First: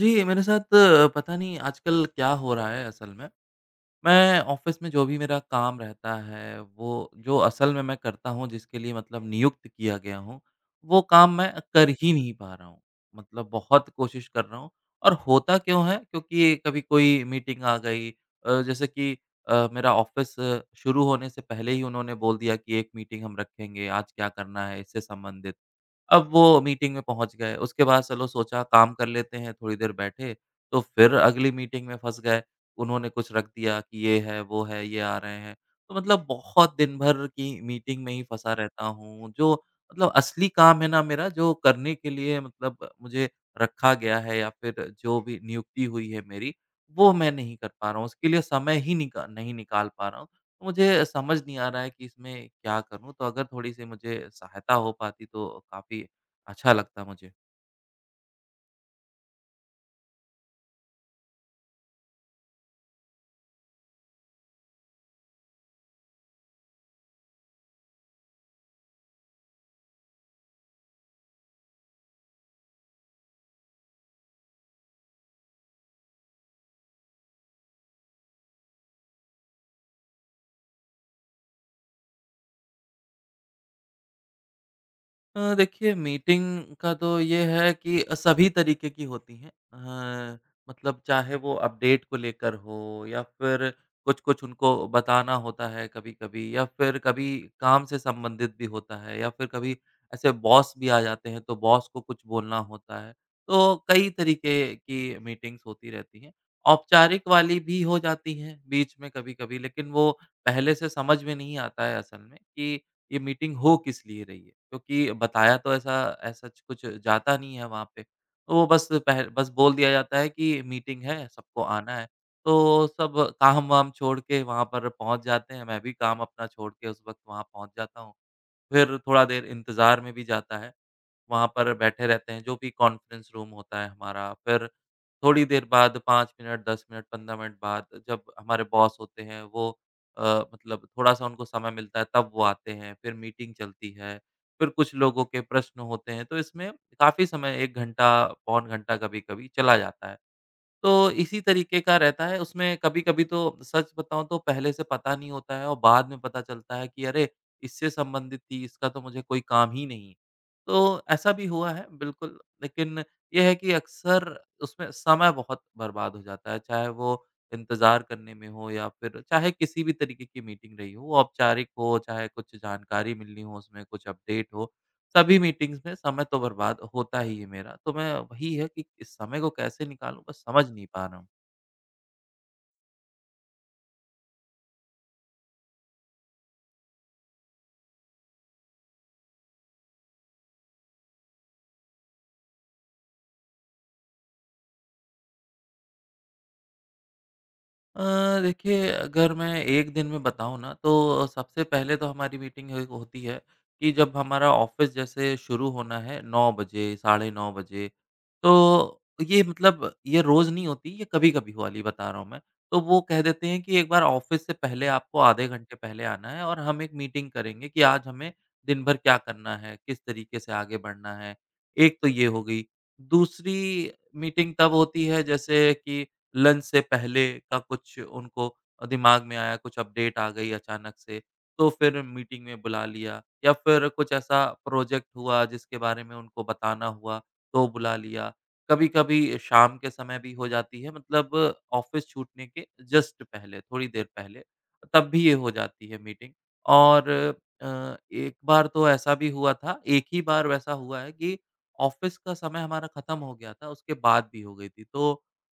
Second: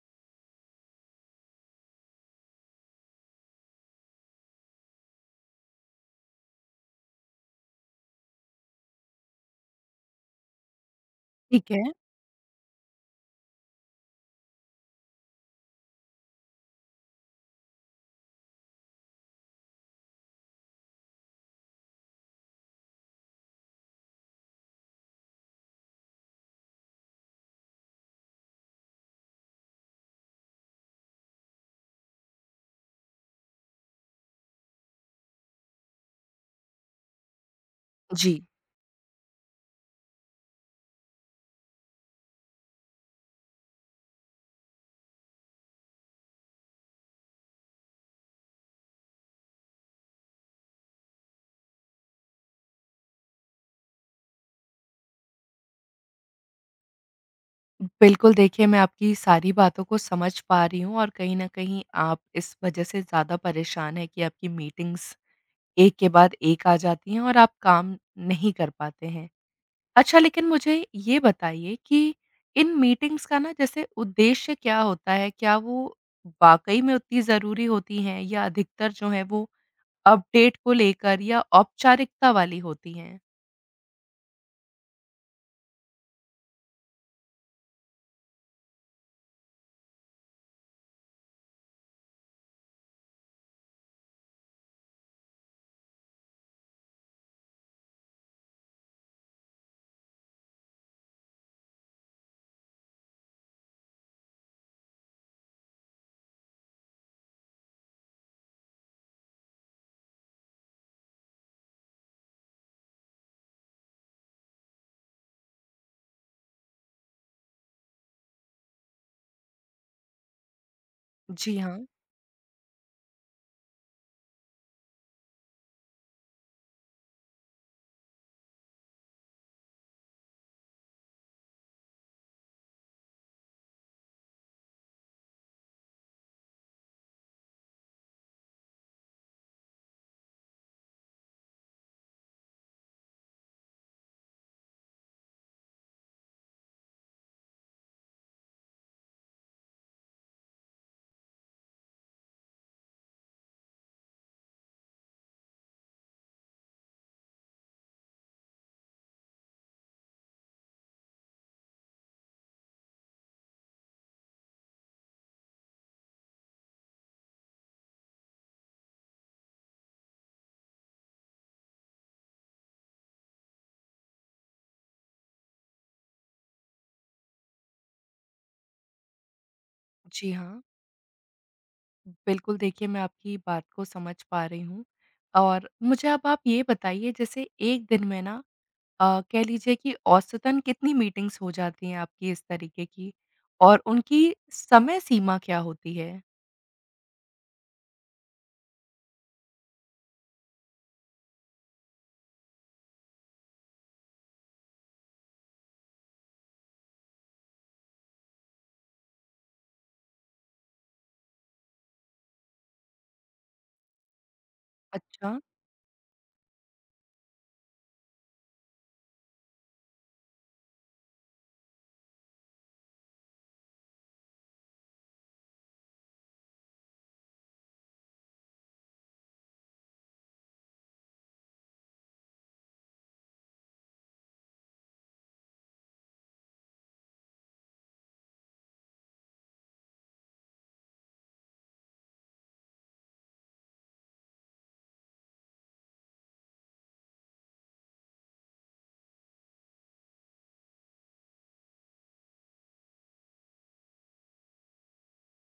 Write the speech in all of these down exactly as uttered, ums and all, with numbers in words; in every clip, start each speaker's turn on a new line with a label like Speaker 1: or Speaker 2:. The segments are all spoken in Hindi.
Speaker 1: जी, मेरे साथ अ, पता नहीं आजकल क्या हो रहा है असल में। मैं ऑफ़िस में जो भी मेरा काम रहता है, वो जो असल में मैं करता हूँ, जिसके लिए मतलब नियुक्त किया गया हूँ, वो काम मैं
Speaker 2: ठीक है।
Speaker 1: कर ही नहीं पा रहा हूँ। मतलब बहुत कोशिश कर रहा हूँ और होता क्यों है, क्योंकि कभी कोई मीटिंग आ गई अ, जैसे कि अ, मेरा ऑफ़िस शुरू होने से पहले ही उन्होंने बोल दिया कि एक मीटिंग हम रखेंगे, आज क्या करना है इससे संबंधित। अब वो मीटिंग में पहुँच गए, उसके बाद चलो सोचा काम कर लेते हैं, थोड़ी देर बैठे, तो फिर अगली मीटिंग में फँस गए। उन्होंने कुछ रख दिया कि ये है, वो है, ये आ रहे हैं। तो मतलब बहुत दिन भर की मीटिंग में ही
Speaker 2: जी।
Speaker 1: फँसा रहता हूँ, जो मतलब असली काम है ना मेरा, जो करने के लिए मतलब मुझे रखा गया है या फिर जो भी नियुक्ति हुई है मेरी, वो मैं नहीं कर पा रहा हूँ। उसके लिए समय ही निका नहीं निकाल पा रहा हूँ। मुझे समझ नहीं आ रहा है कि इसमें क्या करूँ? तो अगर थोड़ी-सी मुझे सहायता हो पाती तो काफ़ी अच्छा लगता मुझे।
Speaker 2: बिल्कुल देखिए, मैं आपकी सारी बातों को समझ पा रही हूँ और कहीं न कहीं आप इस वजह से ज़्यादा परेशान हैं कि आपकी मीटिंग्स एक के बाद एक आ जाती हैं और आप काम नहीं कर पाते हैं। अच्छा लेकिन मुझे ये बताइए कि इन मीटिंग्स का ना जैसे उद्देश्य क्या होता है? क्या वो वाक़ई में उतनी ज़रूरी होती हैं या अधिकतर जो हैं वो अपडेट को लेकर या औपचारिकता वाली होती हैं?
Speaker 1: अ, देखिए मीटिंग का तो ये है कि सभी तरीके की होती हैं। अ, मतलब चाहे वो अपडेट को लेकर हो या फिर कुछ-कुछ उनको बताना होता है कभी-कभी या फिर कभी काम से संबंधित भी होता है या फिर कभी ऐसे बॉस भी आ जाते हैं, तो बॉस को कुछ बोलना होता है। तो कई तरीके की मीटिंग्स होती रहती हैं। औपचारिक वाली भी हो जाती हैं बीच में कभी-कभी, लेकिन वो पहले से समझ में नहीं आता है असल में कि ये मीटिंग हो किस लिए रही है? क्योंकि बताया तो ऐसा ऐसा कुछ जाता नहीं है वहाँ पे। तो वो बस पह बस बोल दिया जाता है कि मीटिंग है,
Speaker 2: जी
Speaker 1: सबको
Speaker 2: हाँ।
Speaker 1: आना है। तो सब काम-वाम छोड़ के वहाँ पर पहुँच जाते हैं, मैं भी काम अपना छोड़ के उस वक़्त वहाँ पहुँच जाता हूँ। फिर थोड़ा देर इंतज़ार में भी जाता है। वहाँ पर बैठे रहते हैं, जो भी कॉन्फ्रेंस रूम होता है हमारा। फिर थोड़ी देर बाद पाँच मिनट, दस मिनट, पंद्रह मिनट बाद जब हमारे बॉस होते हैं वो अ, मतलब थोड़ा-सा उनको समय मिलता है तब वो आते हैं, फिर मीटिंग चलती है, फिर कुछ लोगों के प्रश्न होते हैं। तो इसमें काफ़ी समय एक घंटा, पौन घंटा कभी-कभी चला जाता है। तो इसी तरीके का रहता है, उसमें कभी-कभी तो सच बताऊँ तो पहले से पता नहीं होता है और बाद में पता चलता है कि अरे! इससे संबंधित थी, इसका तो मुझे कोई काम ही नहीं है। तो ऐसा भी हुआ है बिल्कुल, लेकिन ये है कि अक्सर उसमें समय बहुत बर्बाद हो जाता है, चाहे वो इंतज़ार करने में हो या फिर चाहे किसी भी तरीके की मीटिंग रही हो, वो औपचारिक हो, चाहे कुछ जानकारी मिलनी हो उसमें, कुछ अपडेट हो। सभी मीटिंग्स में समय तो बर्बाद होता ही है मेरा, तो मैं वही है कि इस समय को कैसे निकालूँ
Speaker 2: जी
Speaker 1: बस
Speaker 2: हाँ।
Speaker 1: समझ नहीं पा रहा हूँ।
Speaker 2: बिल्कुल, देखिए मैं आपकी बात को समझ पा रही हूँ और मुझे अब आप ये बताइए जैसे एक दिन में ना अ, कह लीजिए कि औसतन कितनी मीटिंग्स हो जाती हैं आपकी इस तरीके की? और उनकी समय सीमा क्या होती है?
Speaker 1: अ, देखिए अगर मैं एक दिन में बताऊँ ना तो सबसे पहले तो हमारी मीटिंग ह होती है कि जब हमारा ऑफ़िस जैसे शुरू होना है नौ बजे, साढ़े नौ बजे। तो ये मतलब ये रोज़ नहीं होती, ये कभी-कभी वाली बता रहा हूँ मैं। तो वो कह देते हैं कि एक बार ऑफ़िस से पहले आपको
Speaker 2: अच्छा,
Speaker 1: आधे घंटे पहले आना है और हम एक मीटिंग करेंगे कि आज हमें दिन भर क्या करना है, किस तरीके से आगे बढ़ना है। एक तो ये हो गई। दूसरी मीटिंग तब होती है जैसे कि लंच से पहले का कुछ उनको दिमाग में आया, कुछ अपडेट आ गई अचानक से, तो फिर मीटिंग में बुला लिया या फिर कुछ ऐसा प्रोजेक्ट हुआ जिसके बारे में उनको बताना हुआ, तो बुला लिया। कभी-कभी शाम के समय भी हो जाती है मतलब ऑफ़िस छूटने के जस्ट पहले, थोड़ी देर पहले, तब भी ये हो जाती है मीटिंग। और अ, एक बार तो ऐसा भी हुआ था, एक ही बार वैसा हुआ है कि ऑफ़िस का समय हमारा खत्म हो गया था, उसके बाद भी हो गई थी। तो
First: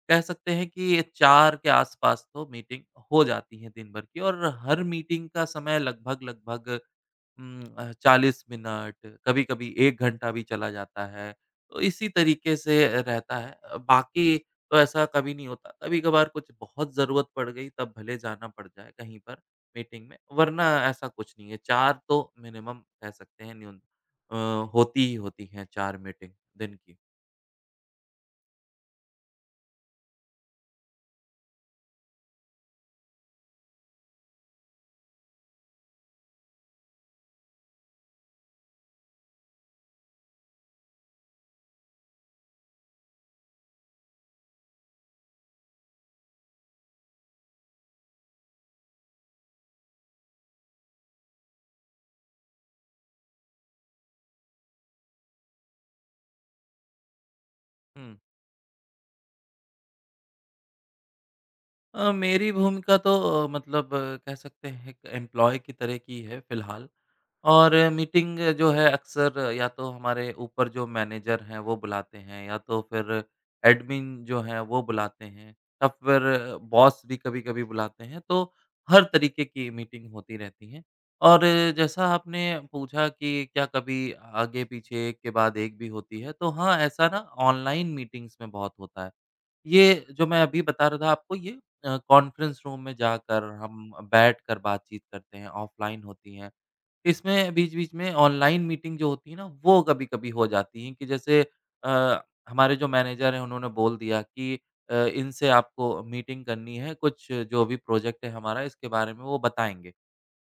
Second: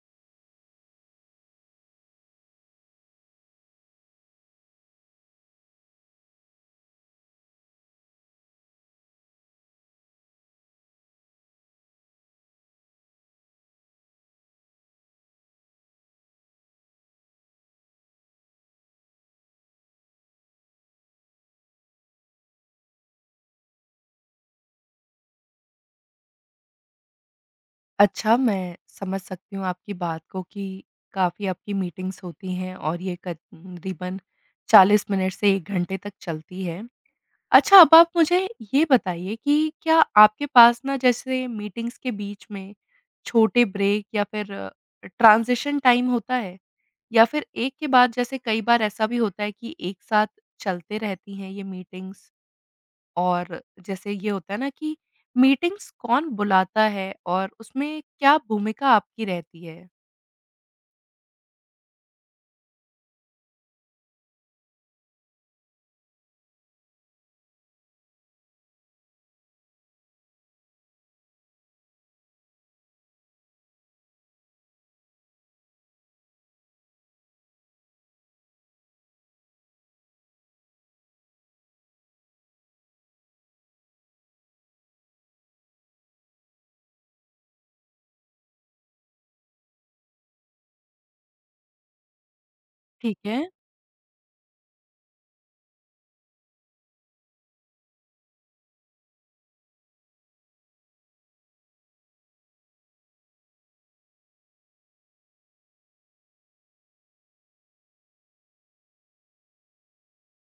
Speaker 1: कह सकते हैं कि चार के आस-पास तो मीटिंग हो जाती है दिन भर की और हर मीटिंग का समय लगभग-लगभग उम, अ, चालीस मिनट, कभी-कभी एक घंटा भी चला जाता है। तो इसी तरीके से रहता है। अ, बाकी तो ऐसा कभी नहीं होता। कभी-कभार कुछ बहुत ज़रूरत पड़ गई तब भले जाना पड़ जाए कहीं पर मीटिंग में, वरना ऐसा कुछ नहीं है। चार तो मिनिमम कह सकते हैं न्यून अ, होती ही होती हैं चार मीटिंग दिन की।
Speaker 2: अच्छा मैं समझ सकती हूँ आपकी बात को कि काफ़ी आपकी मीटिंग्स होती हैं और ये करीबन चालीस मिनट से एक घंटे तक चलती है। अच्छा, अब आप मुझे ये बताइए कि क्या आपके पास ना जैसे मीटिंग्स के बीच में छोटे ब्रेक या फिर ट्रांज़िशन टाइम होता है? या फिर एक के बाद जैसे कई बार ऐसा भी होता है कि एक साथ चलते रहती हैं ये मीटिंग्स और जैसे ये होता है ना कि मीटिंग्स कौन बुलाता है और उसमें
Speaker 1: हुँ।
Speaker 2: क्या भूमिका आपकी रहती है?
Speaker 1: अ, मेरी भूमिका तो अ, मतलब अ, कह सकते हैं एक एम्प्लॉय की तरह की है फ़िलहाल और अ, मीटिंग जो है अक्सर अ, या तो हमारे ऊपर जो मैनेजर हैं वो बुलाते हैं या तो फिर एडमिन जो हैं वो बुलाते हैं या फिर बॉस भी कभी-कभी बुलाते हैं, तो हर तरीके की मीटिंग होती रहती है। और अ, जैसा आपने पूछा कि क्या कभी आगे-पीछे एक के बाद एक भी होती है, तो हाँ, ऐसा ना ऑनलाइन मीटिंग्स में बहुत होता है। ये जो मैं अभी बता रहा था आपको ये अ, कॉन्फ्रेंस रूम में
Speaker 2: ठीक है।
Speaker 1: जाकर हम बैठकर बातचीत करते हैं, ऑफ़लाइन होती हैं। इसमें बीच-बीच में ऑनलाइन मीटिंग जो होती है ना, वो कभी-कभी हो जाती हैं कि जैसे अ, हमारे जो मैनेजर हैं उन्होंने बोल दिया कि अ, इनसे आपको मीटिंग करनी है, कुछ जो भी प्रोजेक्ट है हमारा इसके बारे में वो बताएँगे।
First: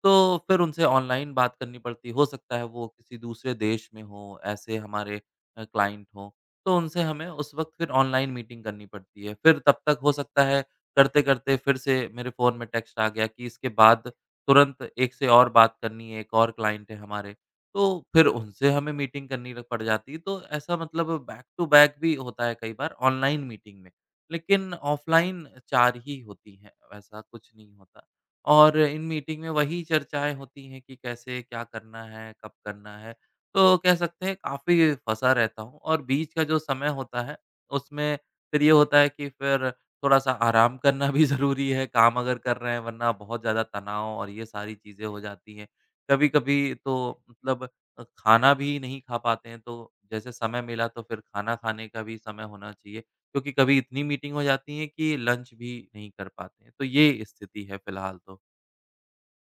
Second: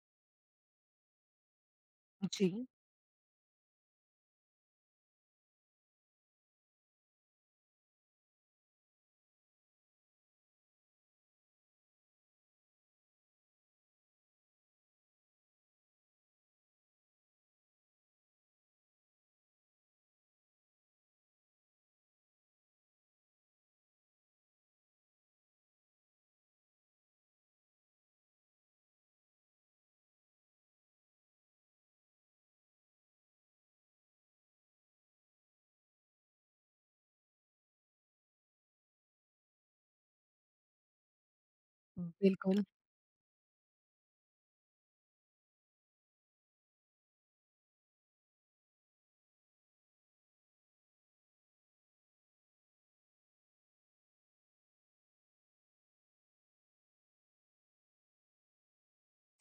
Speaker 1: तो फिर उनसे ऑनलाइन बात करनी पड़ती हो
Speaker 2: जी।
Speaker 1: सकता है वो किसी दूसरे देश में हों, ऐसे हमारे अ, क्लाइंट हों, तो उनसे हमें उस वक़्त फिर ऑनलाइन मीटिंग करनी पड़ती है। फिर तब तक हो सकता है करते-करते फिर से मेरे फ़ोन में टेक्स्ट आ गया कि इसके बाद तुरंत एक से और बात करनी है, एक और क्लाइंट है हमारे, तो फिर उनसे हमें मीटिंग करनी र पड़ जाती है। तो ऐसा मतलब बैक टू बैक भी होता है कई बार ऑनलाइन मीटिंग में, लेकिन ऑफ़लाइन चार ही होती हैं, वैसा कुछ नहीं होता। और इन मीटिंग में वही चर्चाएँ होती हैं कि कैसे क्या करना है, कब करना है। तो कह सकते हैं काफ़ी फँसा रहता हूँ और बीच का जो समय होता है, उसमें फिर ये होता है कि फिर थोड़ा-सा आराम करना भी ज़रूरी है, काम अगर कर
Speaker 2: बिल्कुल।
Speaker 1: रहे हैं वरना बहुत ज़्यादा तनाव और ये सारी चीज़ें हो जाती हैं। कभी-कभी तो मतलब अ, खाना भी नहीं खा पाते हैं तो जैसे समय मिला तो फिर खाना खाने का भी समय होना चाहिए क्योंकि कभी इतनी मीटिंग हो जाती है कि लंच भी नहीं कर पाते हैं। तो ये स्थिति है फ़िलहाल तो।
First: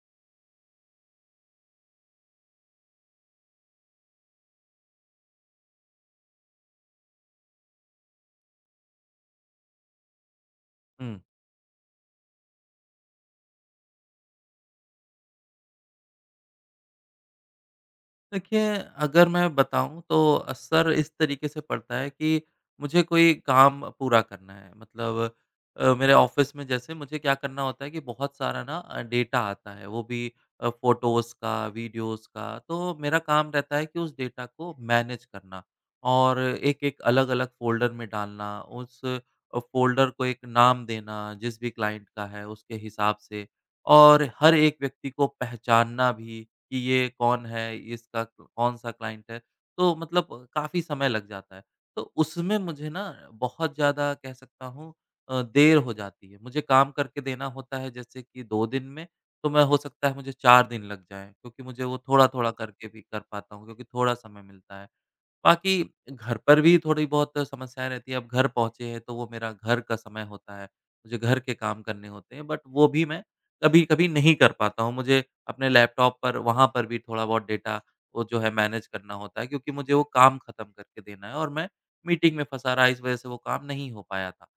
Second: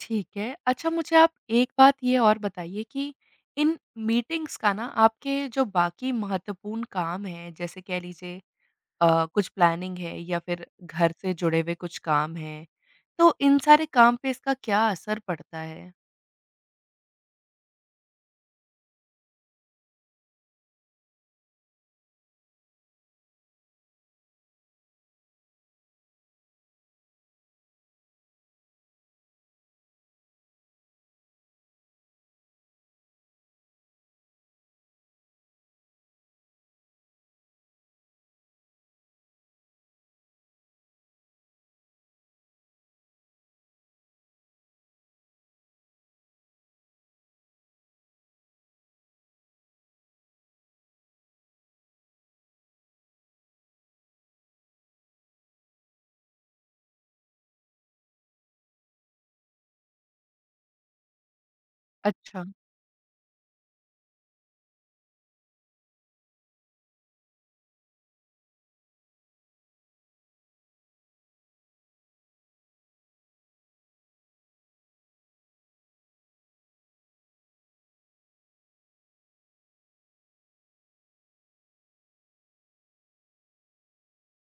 Speaker 2: ठीक है। अच्छा मुझे आप एक बात ये और बताइए कि इन मीटिंग्स का ना आपके जो बाकी महत्वपूर्ण काम हैं, जैसे कह लीजिए अ, कुछ प्लानिंग है या फिर घर
Speaker 1: हुँ।
Speaker 2: से जुड़े हुए कुछ काम हैं, तो इन सारे काम पे इसका क्या असर पड़ता है?
Speaker 1: देखिए, अगर मैं बताऊँ तो असर इस तरीके से पड़ता है कि मुझे कोई काम पूरा करना है। मतलब अ, मेरे ऑफ़िस में जैसे मुझे क्या करना होता है कि बहुत सारा ना अ, डेटा आता है, वो भी अ, फ़ोटोज़ का, वीडियोज़ का। तो मेरा काम रहता है कि उस डेटा को मैनेज करना और एक-एक, अलग-अलग फ़ोल्डर में डालना, उस अ, फ़ोल्डर को एक नाम देना जिस भी क्लाइंट का है, उसके हिसाब से और हर एक व्यक्ति को पहचानना भी कि ये कौन है, इसका कौन-सा क्लाइंट है। तो मतलब काफ़ी समय लग जाता है। तो उसमें मुझे ना बहुत ज़्यादा कह सकता हूँ अ, देर हो जाती है। मुझे काम करके देना होता है जैसे कि दो दिन में, तो मैं हो सकता है मुझे चार दिन लग जाएँ क्योंकि मुझे वो
Speaker 2: अच्छा,
Speaker 1: थोड़ा-थोड़ा करके भी कर पाता हूँ क्योंकि थोड़ा समय मिलता है। बाकी घर पर भी थोड़ी बहुत समस्याएँ रहती हैं। अब घर पहुँचे हैं तो वो मेरा घर का समय होता है, मुझे घर के काम करने होते हैं बट वो भी मैं कभी-कभी नहीं कर पाता हूँ। मुझे अपने लैपटॉप पर वहाँ पर भी थोड़ा बहुत डेटा वो जो है मैनेज करना होता है क्योंकि मुझे वो काम ख़त्म करके देना है और मैं मीटिंग में फँसा रहा इस वज़ह से वो काम नहीं हो पाया था।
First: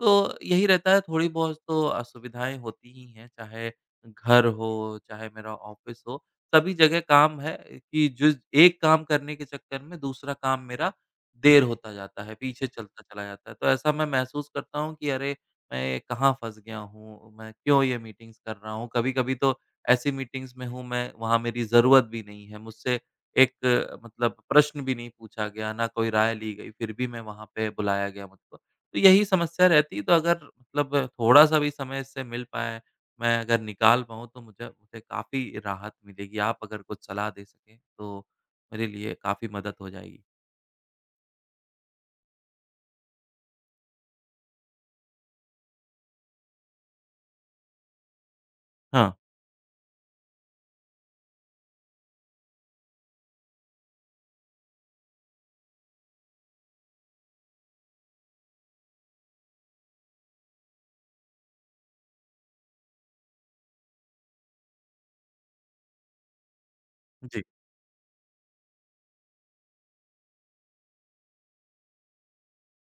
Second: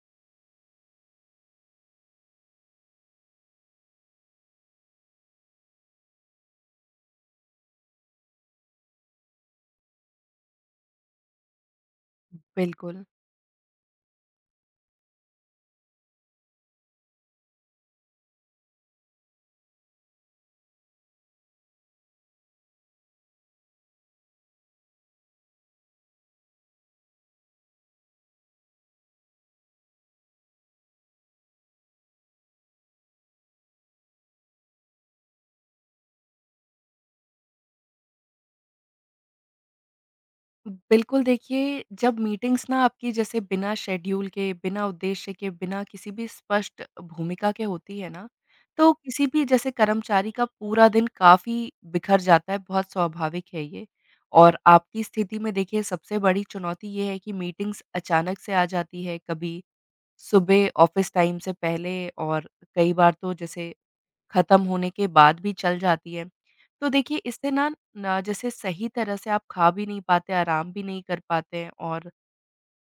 Speaker 1: तो यही रहता है थोड़ी बहुत तो असुविधाएँ होती ही हैं, चाहे घर हो, चाहे मेरा ऑफ़िस हो। सभी जगह काम है कि जो एक काम करने के चक्कर में दूसरा काम मेरा देर होता जाता है, पीछे चलता
Speaker 2: बिल्कुल।
Speaker 1: चला जाता है। तो ऐसा मैं महसूस करता हूँ कि अरे! मैं कहाँ फँस गया हूँ, मैं क्यों ये मीटिंग्स कर रहा हूँ। कभी-कभी तो ऐसी मीटिंग्स में हूँ मैं, वहाँ मेरी ज़रूरत भी नहीं है। मुझसे एक अ, मतलब प्रश्न भी नहीं पूछा गया, ना कोई राय ली गई, फिर भी मैं वहाँ पे बुलाया गया मुझको। तो यही समस्या रहती है, तो अगर मतलब थोड़ा-सा भी समय इससे मिल पाए मैं अगर निकाल पाऊँ तो मुझे मुझे काफ़ी राहत मिलेगी। आप अगर कुछ सलाह दे सकें तो मेरे लिए काफ़ी मदद हो जाएगी।
Speaker 2: बिल्कुल, देखिए जब मीटिंग्स ना आपकी जैसे बिना शेड्यूल के, बिना उद्देश्य के, बिना किसी भी स्पष्ट भूमिका के होती है ना, तो
Speaker 1: हाँ।
Speaker 2: किसी भी जैसे कर्मचारी का पूरा दिन काफ़ी बिखर जाता है, बहुत स्वाभाविक है ये। और आपकी स्थिति में देखिए सबसे बड़ी चुनौती ये है कि मीटिंग्स अचानक से आ जाती है, कभी सुबह ऑफ़िस टाइम से पहले और कई बार तो जैसे खत्म होने के बाद भी चल जाती है। तो देखिए
Speaker 1: जी,
Speaker 2: इससे ना ना जैसे सही तरह से आप खा भी नहीं पाते, आराम भी नहीं कर पाते हैं और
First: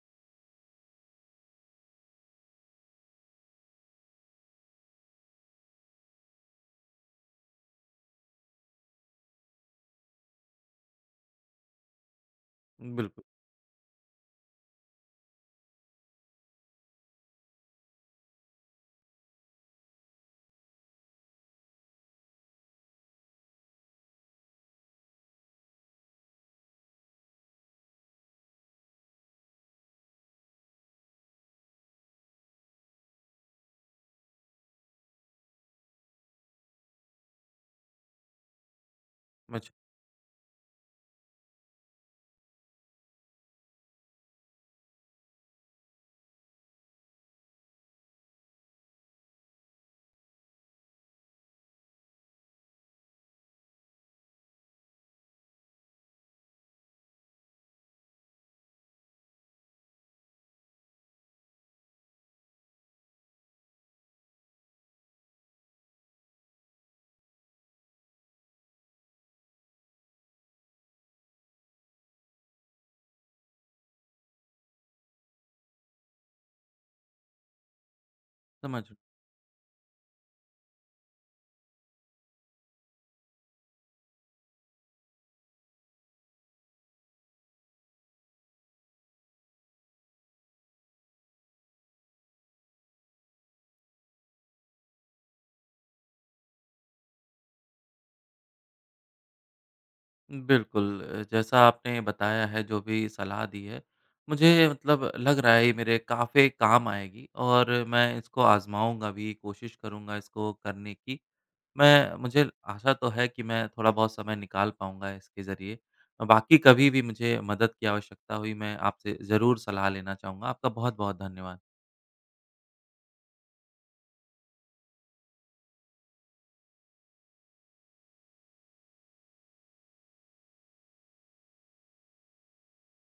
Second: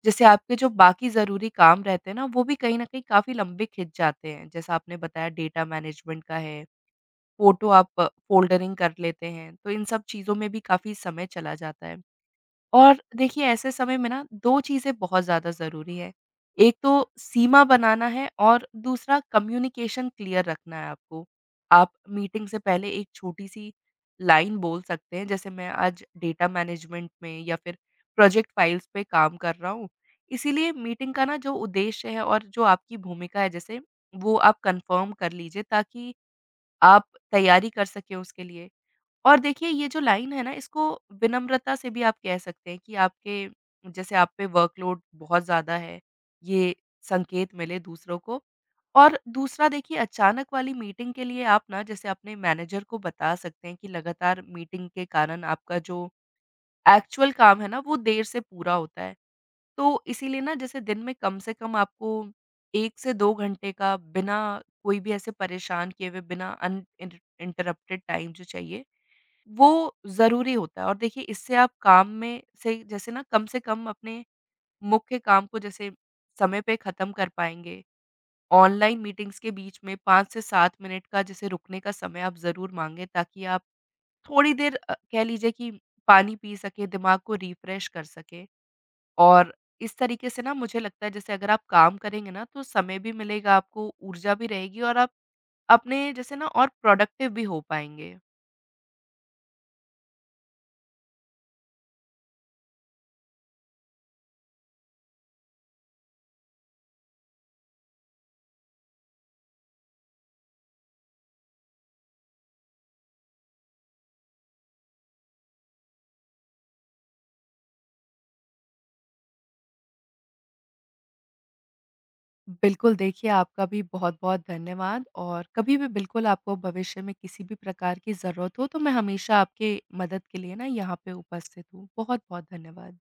Speaker 2: जैसे आपके जो बाकी ज़रूरी काम रहते हैं ना, वो भी कहीं न कहीं काफ़ी लंबे खिंच जाते हैं। जैसा आपने बताया डेटा मैनेजमेंट का है, फ़ोटो आप फ़ोल्डरिंग कर लेते हैं, तो इन सब चीज़ों में भी काफ़ी समय चला जाता है। और
Speaker 1: बिल्कुल।
Speaker 2: देखिए ऐसे समय में ना दो चीज़ें बहुत ज़्यादा ज़रूरी है। एक तो सीमा बनाना है और दूसरा कम्युनिकेशन क्लियर रखना है आपको। आप मीटिंग से पहले एक छोटी-सी लाइन बोल सकते हैं, जैसे मैं आज डेटा मैनेजमेंट में या फिर प्रोजेक्ट फाइल्स पे काम कर रहा हूँ। इसीलिए मीटिंग का ना जो उद्देश्य है और जो आपकी भूमिका है जैसे, वो आप कन्फर्म कर लीजिए, ताकि आप तैयारी कर सकें उसके लिए। और देखिए
Speaker 1: मुझे
Speaker 2: ये जो लाइन है ना इसको विनम्रता से भी आप कह सकते हैं कि आपके जैसे आप पे वर्कलोड बहुत ज़्यादा है, ये संकेत मिले दूसरों को। और दूसरा देखिए अचानक वाली मीटिंग के लिए आप ना जैसे अपने मैनेजर को बता सकते हैं कि लगातार मीटिंग के कारण आपका जो एक्चुअल काम है ना वो देर से पूरा होता है। तो इसीलिए ना जैसे दिन में कम से कम आपको एक से दो घंटे का बिना कोई भी ऐसे परेशान किए हुए, बिना अन इंट इंटरप्टेड टाइम जो चाहिए, वो ज़रूरी होता है और देखिए इससे आप काम में से जैसे ना कम से कम अपने मुख्य काम को जैसे समय पे ख़त्म कर पाएँगे।
Speaker 1: समझ
Speaker 2: ऑनलाइन मीटिंग्स के बीच में पाँच से सात मिनट का जैसे रुकने का समय आप ज़रूर माँगे, ताकि आप थोड़ी देर अ, कह लीजिए कि पानी पी सकें, दिमाग को रिफ्रेश कर सकें। और इस तरीके से ना मुझे लगता है जैसे अगर आप काम करेंगे ना तो समय भी मिलेगा आपको, ऊर्जा भी रहेगी और आप अपने जैसे ना और प्रोडक्टिव भी हो पाएँगे।
Speaker 1: बिल्कुल अ, जैसा आपने बताया है जो भी सलाह दी है, मुझे मतलब लग रहा है ये मेरे काफ़ी काम आएगी और मैं इसको आज़माऊँगा भी, कोशिश करूँगा इसको करने की। मैं मुझे आशा तो है कि मैं थोड़ा-बहुत समय निकाल पाऊँगा इसके ज़रिए। बाकी कभी भी मुझे मदद की आवश्यकता हुई मैं आपसे ज़रूर सलाह लेना चाहूँगा। आपका बहुत-बहुत धन्यवाद।
Speaker 2: बिल्कुल, देखिए आपका भी बहुत-बहुत धन्यवाद और कभी भी बिल्कुल आपको भविष्य में किसी भी प्रकार की ज़रूरत हो, तो मैं हमेशा आपके मदद के लिए ना यहाँ पे उपस्थित हूँ। बहुत-बहुत धन्यवाद।